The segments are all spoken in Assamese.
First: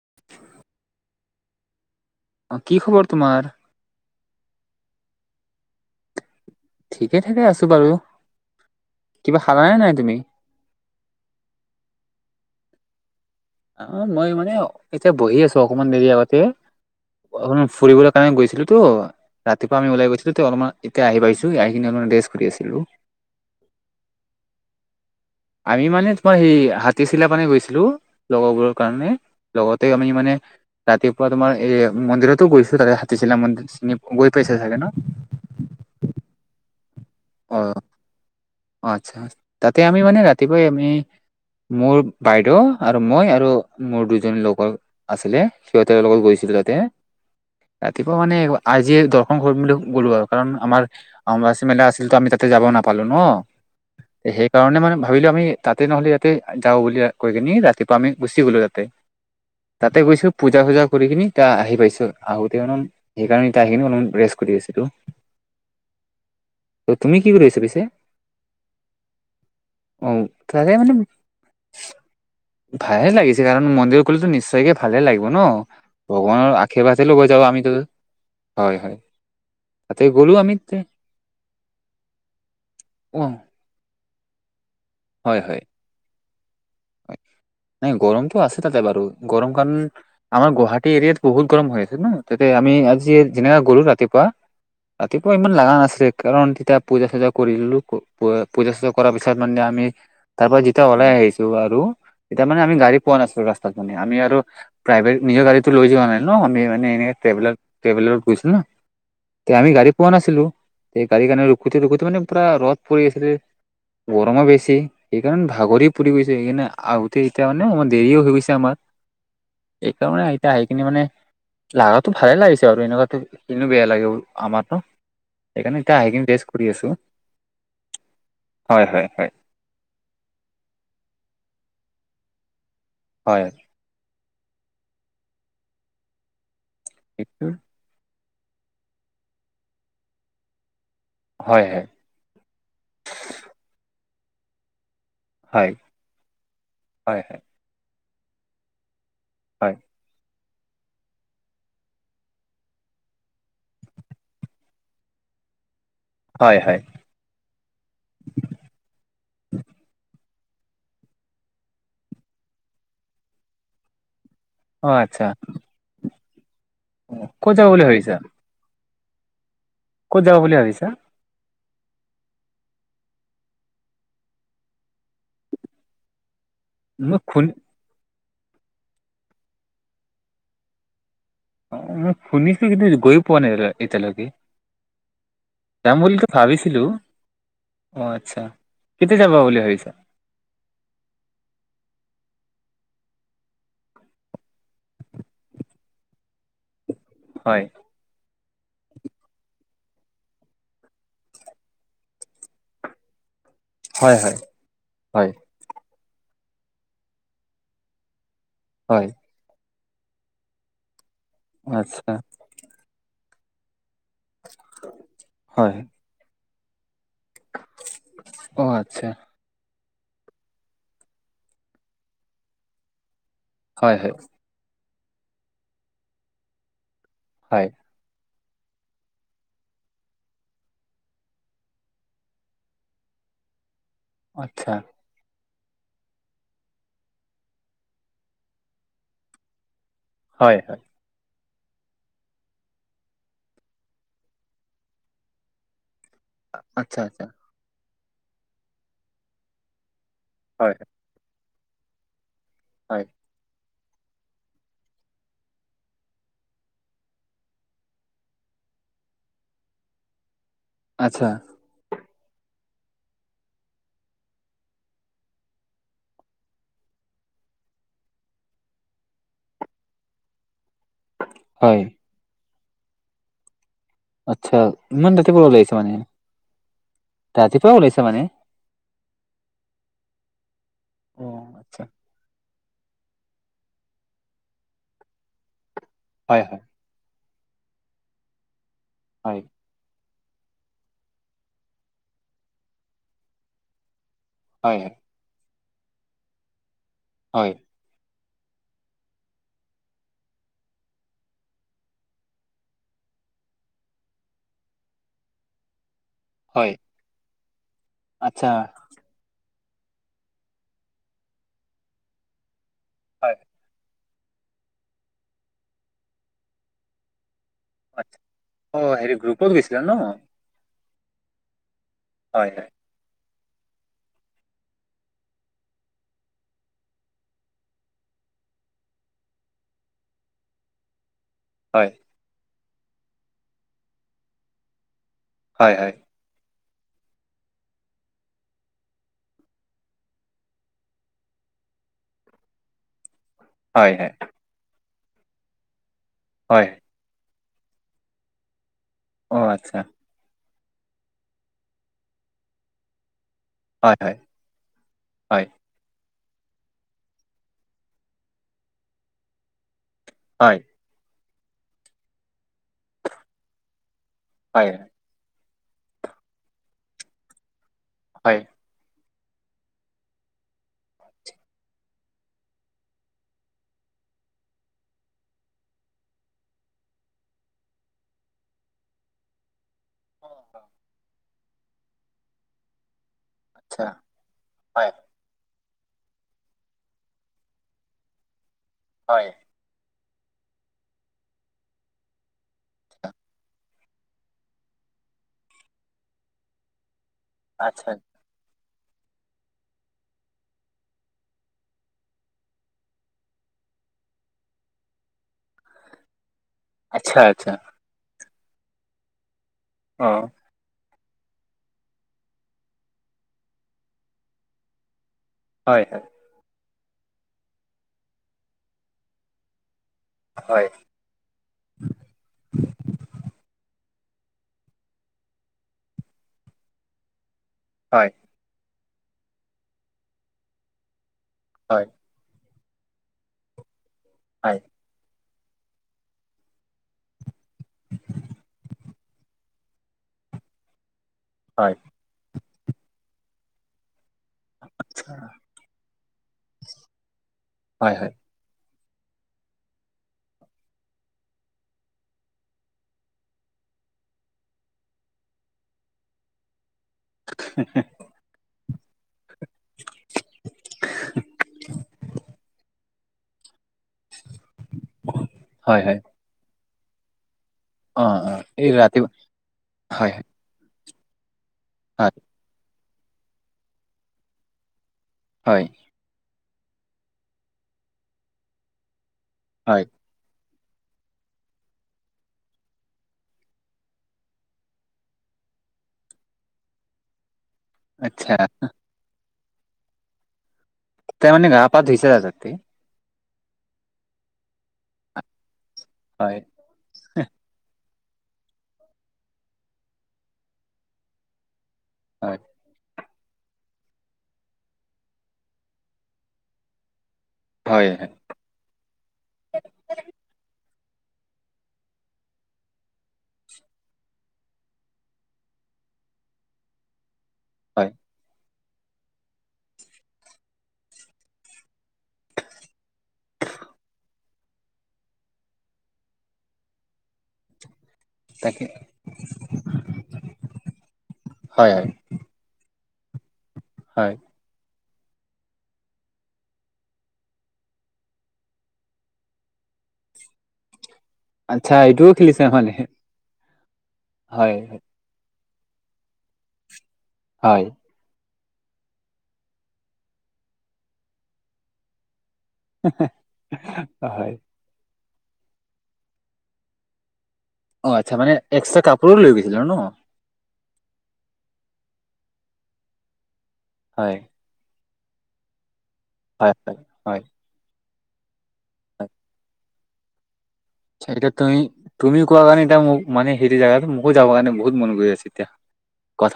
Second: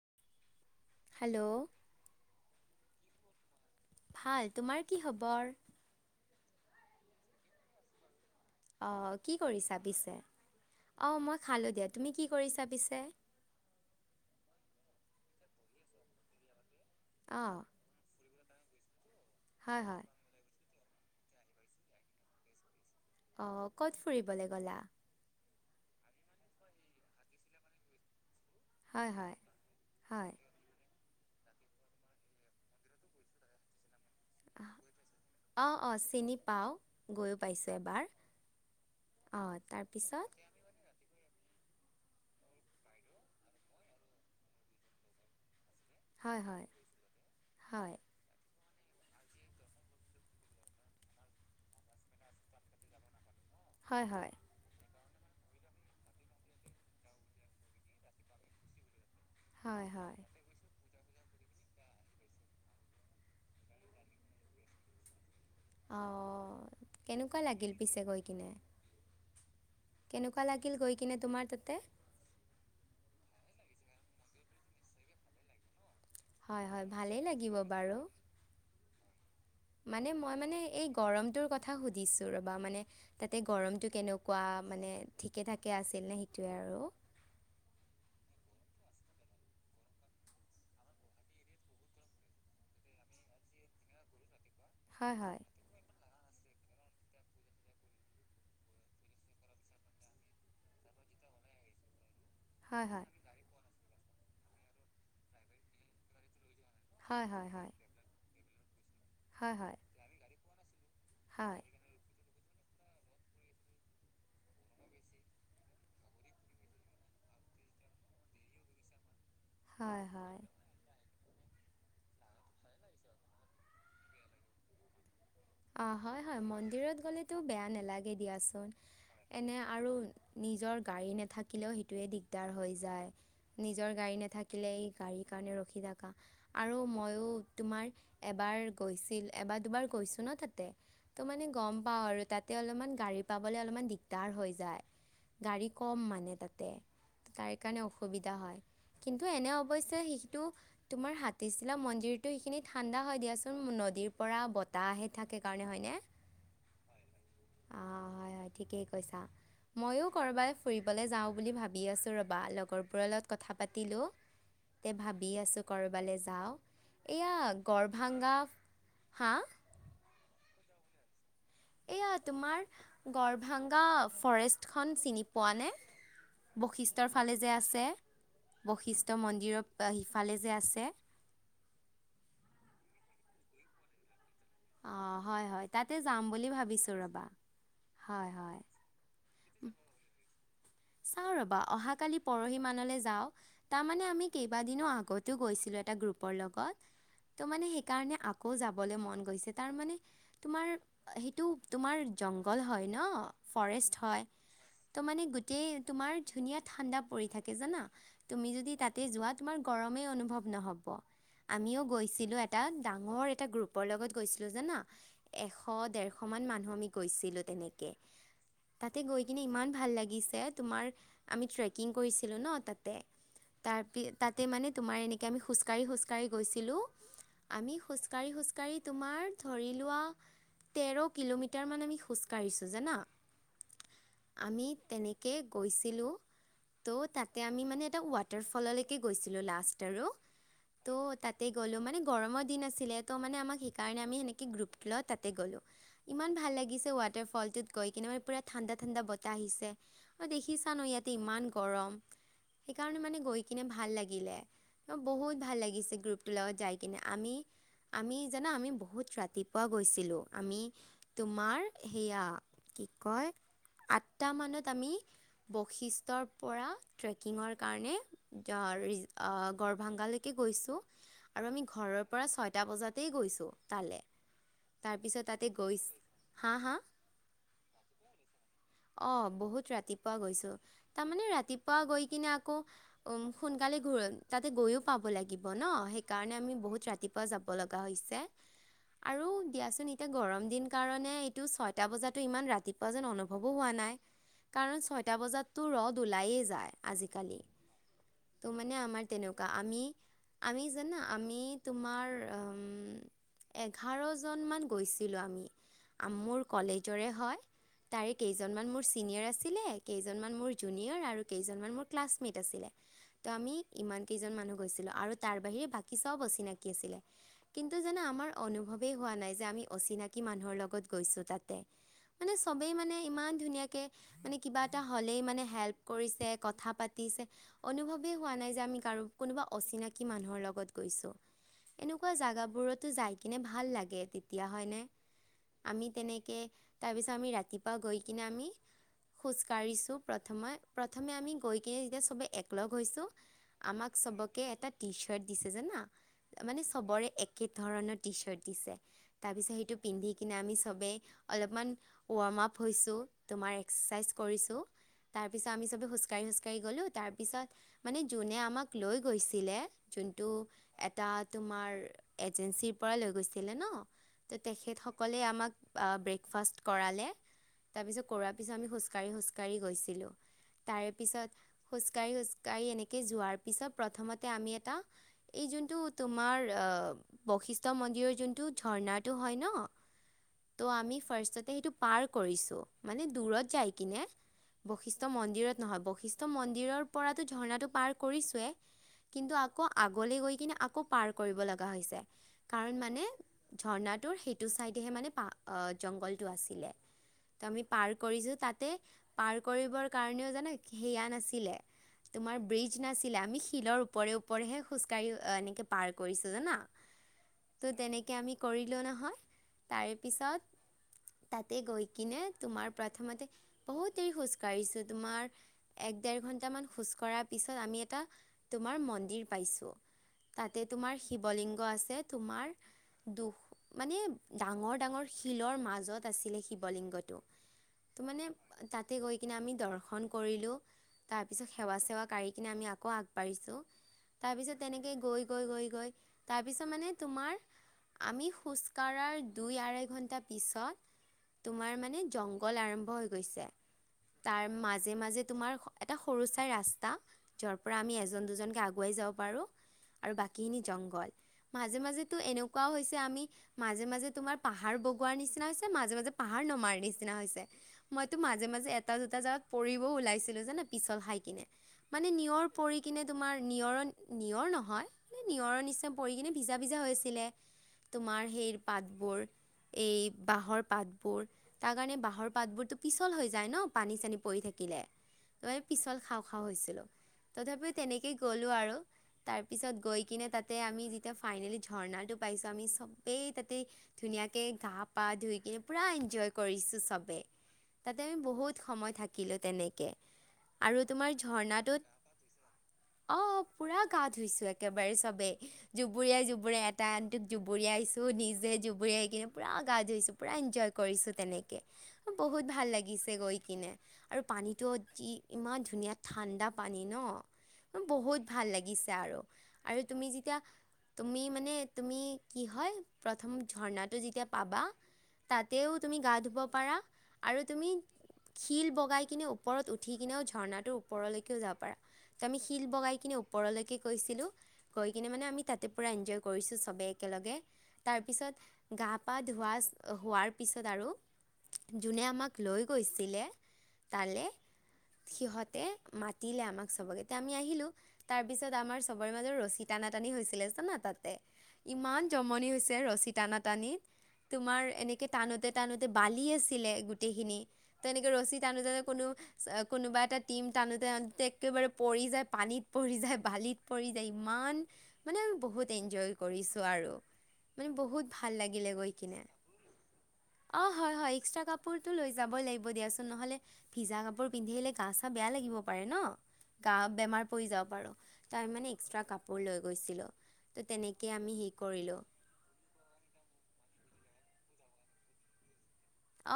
[inaudible] হেল্ল'। অ কি খবৰ তোমাৰ? ভাল, তোমাৰ কি খবৰ? ঠিকে থঠাকে আছো বাৰু অ, কি কিবা কৰি খালানে নাই চাবিছে তুমি অ, মই খালো দিয়া তুমি কি কৰি চাবিছে অ, মই মানে এতিয়া বহি আছো অকমান দেৰি আগতে অঁ অকমান ফুৰিবলৈ গৈছিলো তো ৰাতিপুৱ হয় আমি হয় ওলাই গৈছিলো, অলপমান এতিয়া আহি পাইছো আহি অলপমান ৰেষ্ট কৰি আছিলো অঁ ক'ত ফুৰিবলৈ গ'লা আমি মানে তোমাৰ সেই হাতীচিলা মানে গৈছিলো। লগৰবোৰৰ কাৰণে হয় হয় লগতে আমি মানে হয় ৰাতিপুৱা তোমাৰ এ মন্দিৰতো গৈছো তাতে শিলা মন্দিৰ চিনি গৈ পাইছা চাগে ন অ-অ চিনি পাও গৈ অ পাইছো এবাৰ আচ্ছা অঁ তাতে আমি মানে তাৰপিছত ৰাতিপুৱাই আমি মোৰ বাইদেউ আৰু মই আৰু মোৰ দুজনী লগৰ আছিলে সিহঁতৰ লগত হয় গৈছিলো হয় তাতে হয় ৰাতিপুৱা মানে আজি দৰ্শন কৰিম বুলি গ'লো আৰুা কাৰণ আমাৰ আমাচী মেলা আছিল তো আমি তাতে যাব নাপালোঁ ন' হয় হয় সেইকাৰণে মানে ভাবিলো আমি তাতে নহ'লে ইাতে যাওঁ বুলি কৈ কি নি ৰাতিপুৱা আমি গুচি গ'লো তাতে হয় তাতে হয় গৈছো পূজা চূজা কৰি কিি ত আহি পাইছো আহোতে অল সেইকাৰণেতি আহিি অলপমান ৰেষ্ট কৰি আহছো আহ কেনেকুৱা লাগিল পিছে গৈ কিনে অ কেনেকুৱা তাতে লাগিল মানে গৈ কিনে তোমাৰ তাতে ভালে লাগিছে কাৰণ মন্দিৰ খুলো নিশ্চয়কে ভালে লাগিব ন ভগৱানৰ হয় হয় আশীৰ্বাদে ভালেই লবৈ যাওঁ লাগিব আমিতো বাৰু হয় হয় তাতে মানে গ'লো মই আমি মানে তে- এই গৰমটোৰ কথা সুধিছো ৰবা মানে অ তাতে গৰমটো কেনেকুৱা মানে হয় ঠিকে হয় থঠাকে আছিল ন সেইটোৱে আৰু হয় নাই গৰমতটো আছে বাৰু গৰম কাৰণ আমাৰ গুৱাহাটী এৰিয়াাত বহুত গৰম হৈ আছে ন তাতে আমি আজি গ'লো ৰাতিপুৱা হয় ৰাতিপুৱা হয় ইমান লগা নাছিলে কাৰণ তেতিয়া পূজা চূজা কৰিলোঁ পূজা চজা কৰাৰ পিছত মানে আমি তাৰ পৰা যেতিয়া ওলাই আহিছো আৰু তেতিয়া মানে আমি হয় গাড়ী হয় পোৱা নাছিলো ৰাস্তাত আমি আৰু প্ৰাইভেট নিৰ গড়তটো লৈ যোৱা নাই ন আমি মানে হয় হয় হয় ট্ৰেভেলাৰ গো ন তে হয় হয় আমি গাড়ী পোৱা নাছিলো তে গাড়ীৰ কাৰণে হয় ৰুখোতে ৰৰুখোতে মানে। পূৰা ৰ'দ পৰি আছিলে গৰমো বেছি সেইকাৰণে ভাগৰি পৰি গৈছে সেইকাৰণে আগোতে এতিয়া মানে আাৰ দেৰিও হৈ গৈছে আমাৰ হয় এইকাৰণে আহতিয়া আহ কিনি মানে লাটো ভালে লাগিছে আৰুাৰ এনেকুৱো কিনো বেয়া লাগে আমাৰ নো অ হয় হয় মন্দিৰত গ'লেতো বেয়া নালাগে দিয়াচোন হয় হয় হয় এনে আৰু নিজৰ গাড়ী নাথাকিলেও সেইটোোৱে দিগদাৰ হৈ যায় হয় নিজৰ গাড়ী নথ থাকিলে গাড়ীৰ কাৰণে ৰখি থাকা আৰু হয় ময়ো তোমাৰ। এবাৰ গৈছিল এবাৰ দুবাৰ গৈছো ন তাতে ত' মানে গম হয় পাও আৰু তাতে অলপমান গাড়ী পাবলে অলপমান দিগদাৰ হৈ যায় গাড়ী হয় কম মানে তাতে হয় হয় তাৰ কাৰণে অসুবিধা হয় কিন্তু এনে হয় অৱশ্যে তোমাৰ হাতীচিলা মন্দিৰ টো সেইখিনি ঠাণ্ডা হয় দিয়াচোন নদীৰ পৰা বতাহে থাকে কাৰণে হয়নে হয় হয় অ হয় হয় ঠিকেই কৈছা মইো কৰবাই ফুৰিবলৈ যাও বুলি ভাবি আছো ৰবা লগৰবোৰৰ লগত কথা পাতিলো অ তে আচ্ছা ভাবি আছো কৰবালৈ এয়া ক'ত যাব বুলি ভাবিছা গৰভাংগা হা ক'ত যাব বুলি ভাবিছা এয়া তোমাৰ গড়ভাংগা ফৰেষ্টখন চিনি পোৱা নে বৈশিষ্ট্যৰ মোক ফালে শুন যে আছে বৈশিষ্ট মন্দিৰৰ সিফালে যে আছে। অ মই শুনিছো কিন্তু গৈ পোৱা নাই এতিয়ালৈকে অ' হয় হয় তাতে যাম বুলিতো বুলি ভাবিছিলো ভাবিছো ৰবা অ হয় আচ্ছা হয় কেতিয়া যাব বুলি ভাবিছা চ ৰ'বা অহাকালি পৰহি মানলৈ যাওঁ তাৰমানে আমি কেইবাদিনো আগতো গৈছিলোঁ এটা গ্ৰুপৰ লগত ত হয় মানে সেইকাৰণে আকৌ যাবলৈ মন গৈছে তাৰমানানে তোমাৰ সেইটো তোমাৰ জংঘল হয় ন ফৰেষ্ট হয় তো মানে হয় গোটেই তোমাৰ ধুনীয়া ঠাণ্ডা পৰি থাকে জানা তুমি যদি তাতে হয় যোৱা তোমাৰ। গ ন আমি গৈ আচ্ছা এাঙৰ পৰ লগত গৈছিলো জানা এশ হয় দেৰশ মান মানুহমিক। গৈছিলো তেনেকে অ তাতে আচ্ছা গৈ কিনে ইমান ভাল লাগিছিল। এ তোমাৰ আমি চেকিং কৰিছিলোঁ ন। হয় হয় তোমাৰ এনেকে আমি খোজকাঢ়ি খোজকাঢ়ি গৈছিলো হয় আমি খোজকাঢ়ি খোজকাঢ়ি। কাৰী তোমাৰ ধৰি লোৱা। তেৰ কিলোমিটাৰ মান আমি খোজকাঢ়িছো জানা আমি আচ্ছা তেনে গৈছিলো ত' তাতে আমি মানে এটা ৱাটাৰ ফললৈকে গৈছিলো লাষ্ট হয় হয় [unintelligible] তাতে গ'লো মানে গৰমৰ দিন আছিলে ত' মানে আমাক সেইকাৰণে আমি সেনেকে গ্ৰুপগিলা তাতে গ'লো। ইমান ভাল লাগিছে আচ্ছা আচ্ছা ৱাটাৰ ফলটোত গৈ কিনে মানে পুৰা ঠাণ্ডা ঠাণ্ডা বতাহ আহিছে মই দেখিছা হয় নে ইয়াতে ইমান গৰম সেইকাৰণে হয় মানে গৈ কেনে ভাল লাগিলে। বহুত ভাল লাগিছে গ্ৰুপটোৰ লগত যাই কিনে আমি। আমি জানো আমি বহুত ৰাতিপুৱা গৈছিলো। আমি আচ্ছা তোমাৰ সেয়া কি কয় আঠটা মানত আমি। বশিষ্টৰ পৰা ট্ৰেকিঙৰ কাৰণে গৰ্ভাংগাত গৈছো আৰু আমি হয় ঘৰৰ পৰা ছয়টা বজাতে গৈছো আচ্ছা ইমান ৰাতিপুৱা গৈ ওলাইছে মানে হা হা ৰাতিপুৱা ওলাইছে মানে। অ বহুত ৰাতিপুৱা গৈছো অ তাৰমানে ৰাতিপুৱা আচ্ছা গৈ কিনে। সোনকালে তাতে গৈও পাব লাগিব ন সেইকাৰণে হয় আমি হয় বহুত ৰাতি। যাব লগা হৈছে আৰু হয় দিয়াচোন। এতিয়া গৰম দিন কাৰণে এইটো ছয়টা বজাতো ইমান ৰাতিপুৱা যেন অনুভৱো হোৱা নাই। হয়। বজাতো ৰ'দ ওলাইে যায় আজিকালি হয় ত' মানে আমাৰ তেনেকুৱা আমি। আমি জানা আমি তোমাৰ উম'। এঘাৰজনমান গৈছিলো, আমি মোৰ হয় কলেজৰে হয়। তাৰে আচ্ছা কেইজনমান মোৰ ছিনিয়ৰ আছিলে কেইজনমান মোৰ জুনিয়ৰ আৰু কেইজনমান মোৰ ক্লাছমেট আছিলে ত' হয় আমি ইমান কেইজন মানুহ গৈছিলো আৰু তাৰ বাহিৰে বাকী চব অচিনাকি আছিলে কিন্তু জানা আচ্ছা। আমাৰ অ অনুভৱেই হোৱা হেৰি নাই যে গ্ৰুপত আমি গৈছিলা ন অচিনাকি মানুহৰ লগত গৈছো তাতে। মানে হয় হয় চবেই মানে ইমান ধুনীয়াকে মানে। কিবা এটা হ'লেই মানে হেল্প কৰিছে, কথা পাতিছে, অনুভৱেই হোৱা নাই যে অচিনাকি মানুহৰ লগত গৈছো। হয় এনেকুৱা জাগাবোৰতো যাই কিনে ভাল লাগে তেতিয়া হয় ন'। হয় আমি হয় তেনেকে তাৰপিছত আমি ৰাতিপুৱা গৈ কিনে আমি খোজকাাঢ়িছোঁ প্ৰথমে প্ৰথমে আমি গৈ কিনে য চবেই এককলগ হৈছোঁ আমাক হয় হয় চবকে এটা টি চাৰ্ট দিছে জানা মানে হয় চবৰে একে ধৰণৰ টি চাৰ্ট দিছে অ তাৰপিছত আচ্ছা সেইটো পিন্ধি কিনে আমি ৱাৰ্ম আপ হৈছো চবেই অলপমান। হয় এক্চাইজ হয় কৰিছো তাৰ হয় পিছত আমি চবে খোজু খোজকাাঢ়ি, খোজকাঢ়ি গলো, তাৰপিছত মানে যোনে আমাক লৈ গৈছিলে। যোনটো হয় এটা তোমাৰ এজেঞ্চিৰ পৰা লৈ গৈছিলে ন'। তো হয় তেখেতসকলে আমাক ব্ৰেকফাষ্ট কৰালে তাৰপিছত হয় তাৰপিছত আমি খোজকাঢ়ি খোজকাঢ়ি গৈছি লো তাৰে পিছত খোজকাঢ়ি খোজকাঢ়ি এনেকে যোৱাৰ পিছত প্ৰথমতে আমি এটা এই যোনটো তোমাৰ অ' বৈশিষ্ট মন্দিৰৰ যোনটো ঝৰ্ণাটো হয় ন'। ত' আমি ফাৰ্ষ্ট যে সেইটো পাৰ কৰিছো মানে। আচ্ছা [unintelligible] [inaudible] হয় বৈশিষ্ঠ মন্দিৰৰ পৰাতো ঝৰ্ণাটো পাৰ কৰিছোৱেই হয় কিন্তু আকৌ [inaudible] মানে জংঘলটো আছিলে। ত' আমি আচ্ছা পাৰ কৰিছো তাতে পাৰ কৰিবৰ কাৰণেও জানো সেয়া নাছিলে। তোমাৰ ব্ৰিজ নাছিলে আমি শিলৰ ওপৰে ওপৰেহে খোজ কঢ়ি এনেকে পাৰ কৰিছো। আচ্ছা আচ্ছা। ত' আমি কৰিলোঁ নহয় তাৰে অ পিছত তাতে গৈ কিনে। তোমাৰ প্ৰথমতে বহুত দেৰি খোজ কঢ়িছো তোমাৰ হয় এক হয় দেৰ ঘন্ট মান। খোজ কঢ়াৰ পিছত আমি এটা তোমাৰ মন্দিৰ পাইছোঁ। তাতে হয় তোমাৰ শিৱলিংগ আছে তোমাৰ দুখ মানে ডাঙৰ ডাঙৰ শিলৰ মাজত আছিলে শিৱলিংগটো। ত হয় মানে তাতে গৈ কিনে আমি দৰ্শন কৰিলো। তাৰপিছত সেৱা হয় চেৱা কৰিি কিনে আমি আকৌ আগবাঢ়িছোঁ হয় তাৰপিছত তেনেকৈ গৈ গৈ গৈ গৈ তাৰপিছত মানে তোমাৰ আমি খোজকাঢ়াৰ দুই আঢ় ঘণ্টা পিছত তোমাৰ হয় মানে জংঘল আৰম্ভ হৈ গৈছে। তাৰ মাজে মাজে তোমাৰ এটা সৰু চাই ৰাস্তা যাৰ পৰা আমি হয় হয় এজন দুজনকে আগ আগুৱাই যাব পাৰোঁ। আৰু বাকীখিনি জংঘল মাজে মাজো এনেকুৱও হৈছে আমি মাজে মাজে তোমাৰ পাহাৰ বগোৱাৰ নিচিনা হৈছে মাজে মাজে পাহাৰ নমাৰ নিচিনা হৈছে মইতো মাজে মাজে এটা দুোটা যা পৰিবও ওলাইছিলোঁ জানা পিছল খাই কিনে মানে নিয়ৰ পৰি কিনে তোমাৰ নিয়ৰৰ নিয়ৰ নহয় নিয়ৰৰ হয় নিচিনা হয় পৰি কিনে ভিজা ভিজা হৈছিলে। অ তোমাৰ অ সেই এই ৰাতিপুৱা পাতবোৰ এই হয় বাঁহৰ পাতবোৰ। তাৰ কাৰণে হয় বাঁহৰ পাতবোৰতো পিছল হৈ যায় ন পানী চানী পৰি থাকিলে ত হয় পিছল খাওঁ। ছিলো তথাপি তেনেকেই গলো আৰু তাৰ পিছত হয় গৈ কিনে তাত। তা আমি যেতিয়া ফাইনেলি ঝৰ্ণাটো পাইছো আমি চবেই তাতে ধুনীয়াকে গা পা ধুই পুৰা এনজয় কৰিছোঁ চবেই, তাতে আমি আচ্ছা বহুত সময় থাকিলোঁ তেনেকে। আৰু তোমাৰ তে মানে গা ঝৰ্ণাটোত পা ধুইছা ৰাতি? অ পুৰা গা ধুইছো একেবাৰে চবেই জুবুুৰীয়াই হয় জুবুৰিাই এটা আনটোক জুবুৰীয়াইছো। ত নিজে জুবুৰিয়াই কিনে পুৰা গা ধুইছো পুৰা এনজয় কৰিছোঁ তেনেকে। হয় বহুত ভাল লাগিছে। গৈ কিনে আৰু পানীটোঅ ইমান ধুনীয়া ঠাণ্ডা পানী ন। হয় হয় বহুত ভাল লাগিছে আৰু, আৰু তুমি যেতিয়া তুমি মানে তুমি কি হয় প্ৰথম ঝৰ্ণাটো যেতিয়া পাবা তাতেও তুমি গা ধুব পাৰা আৰু তুমি হয় শিল বগাই কিনে ওপৰত উঠি কিনেও ঝৰ্ণাটোৰ ওপৰলৈকেও যাব পাৰা। ত আমি শিল বগাই কিনে ওপৰলৈকে গৈছিলো গৈ কিনে মানে আমি তাতে পুৰা এনজয় কৰিছো চবেকে ল। তাৰ তাকে পিছত গা পা ধোৱা হোৱাৰ পিছত আৰু হয় হয় যোনে আমাক লৈ গৈছিলে হয় তালে সিহঁতে মাতিলে আমাক চবক এতিয়া আমি আহিলো তাৰ পিছত আমাৰ চবৰে মাজত ৰছী টান টানি হৈছিলে জানা তাত। আচ্ছা ইমান এইটোও খেলিছে জমনি মানে হৈছে ৰচী টানা টানিত হয় তোমাৰ হয় এনে টানোতে টানোতে বালি আছিলে গোটেইখিনি ত এনেকে ৰচি [unintelligible] কোনো কোনোবা এটা টিম টানুতে টানুতে একেবাৰে পৰি যায় পানীত পৰি যায় বালিত পৰি যায় হয় ইমান মানে আমি বহুত এনজয় কৰিছো আৰু। মানে অ বহুত আচ্ছা ভাল মানে লাগিলে এক্সট্ৰা গৈ কাপোৰো কিনে লৈ গৈছিলে আৰু ন? অ হয় হয় এক্সট্ৰা কপোৰটো লৈ যাব লাগিব দিয়াচোন, নহলে ভিজা হয় কাপোৰ পিন্ধি আহিলে গা চা বেয়া লাগিব পাৰে ন, হয় গা হয় হয় বেমাৰ পৰি যাব পাৰোঁ। তাই মানে এক্সট্ৰা কাপোৰ লৈ গৈছিলোঁ। ত' তেনেকে এয়া আমি হেৰি তুমি কৰিলোঁ তুমি কোৱা কাৰণে এ মোক মানে হেৰি জোগাটো আৌ যাব কাৰণে বহতন গৈ আছে এতিয়া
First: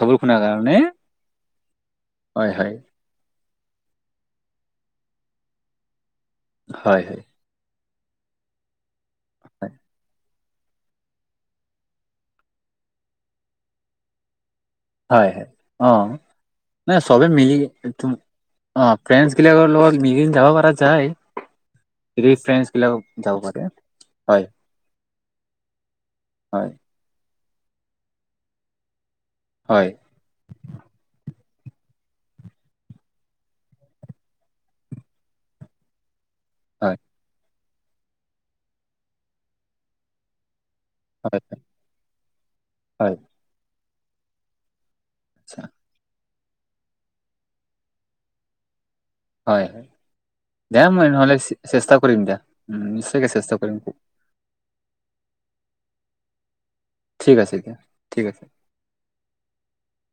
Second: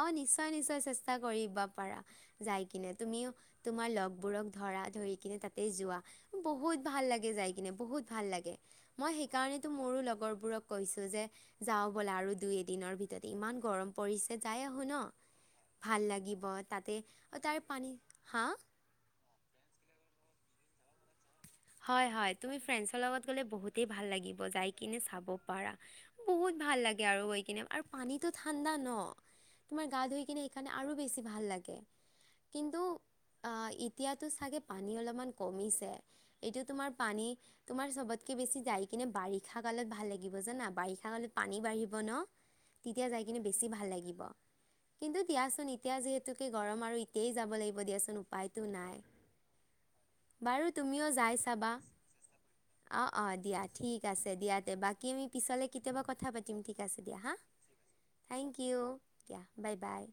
অ' শুনাৰ কাৰণে নিশ্চয়-নিশ্চয় চেষ্টা কৰিবা পাৰা হয় যাই হয় কিনে তুমিও তোমাৰ লগবোৰক ধৰা ধৰি কিনে তাতেই যোৱা বহুত হয় ভাল হয় লাগে যাই কিনে বহুত ভাল লাগে। মই সেইকাৰণেতো হয় মোৰো লগৰবোৰক কৈছো যে যাওঁ বোলে আৰু দুই এদিনৰ ভিততে ইমান গৰম পৰিছে। যাই আহো ন হয় হয় ভাল অ লাগিব তাতে নাই চবে অ' মিলি তাৰ পানী হা অ', ফ্ৰেজ গিলাক লগত মিলি যাব পাৰা যায়। হয় হয় যদি হয় তুমি ফ্ৰেণ্ডছ ফ্ৰেচৰ বিলাকক লগত যাব গ'লে পাৰে বহুত ভাল লাগিব হয় যায় কিনে চাব পাৰা বহুত হয় ভাল লাগে আৰু। আৰু পানীতটো ঠাণ্ডা ন তোমাৰ হয় গা ধুই কিনে সেইকাৰণে আৰু বেছি ভাল লাগে। কিন্তু আহ এতিয়াতো চাগে পানী অলপমান কমিছে। এইটো তোমাৰ হয় পানী তোমাৰ চবতকে বেছি যাই কিনে বাৰিষা কালত ভাল লাগিব জানা বাৰিষা কালত হয় পানী বাঢ়িব ন তেতিয়া হয় যাই কিনে বেছি ভাল লাগিব। কিন্তু আচ্ছা দিয়াচোন এতিয়া যিহেতুকে গৰম আৰু এতিয় যাব লাগিব দিয়াচোন উপায়তো নাই। হয় হয় যাম। যায় চাবা অ, অ, চেষ্টা দিয়া কৰিম ঠিক আছে দিয়া দে বাকী আমি পিছলৈকে কেতিয়াবা কথা পাতিম। ঠিক আছে দিয়া হা ঠিক আছে দিয়া ঠিক আছে থেংক ইউ দিয়া বাই বাই।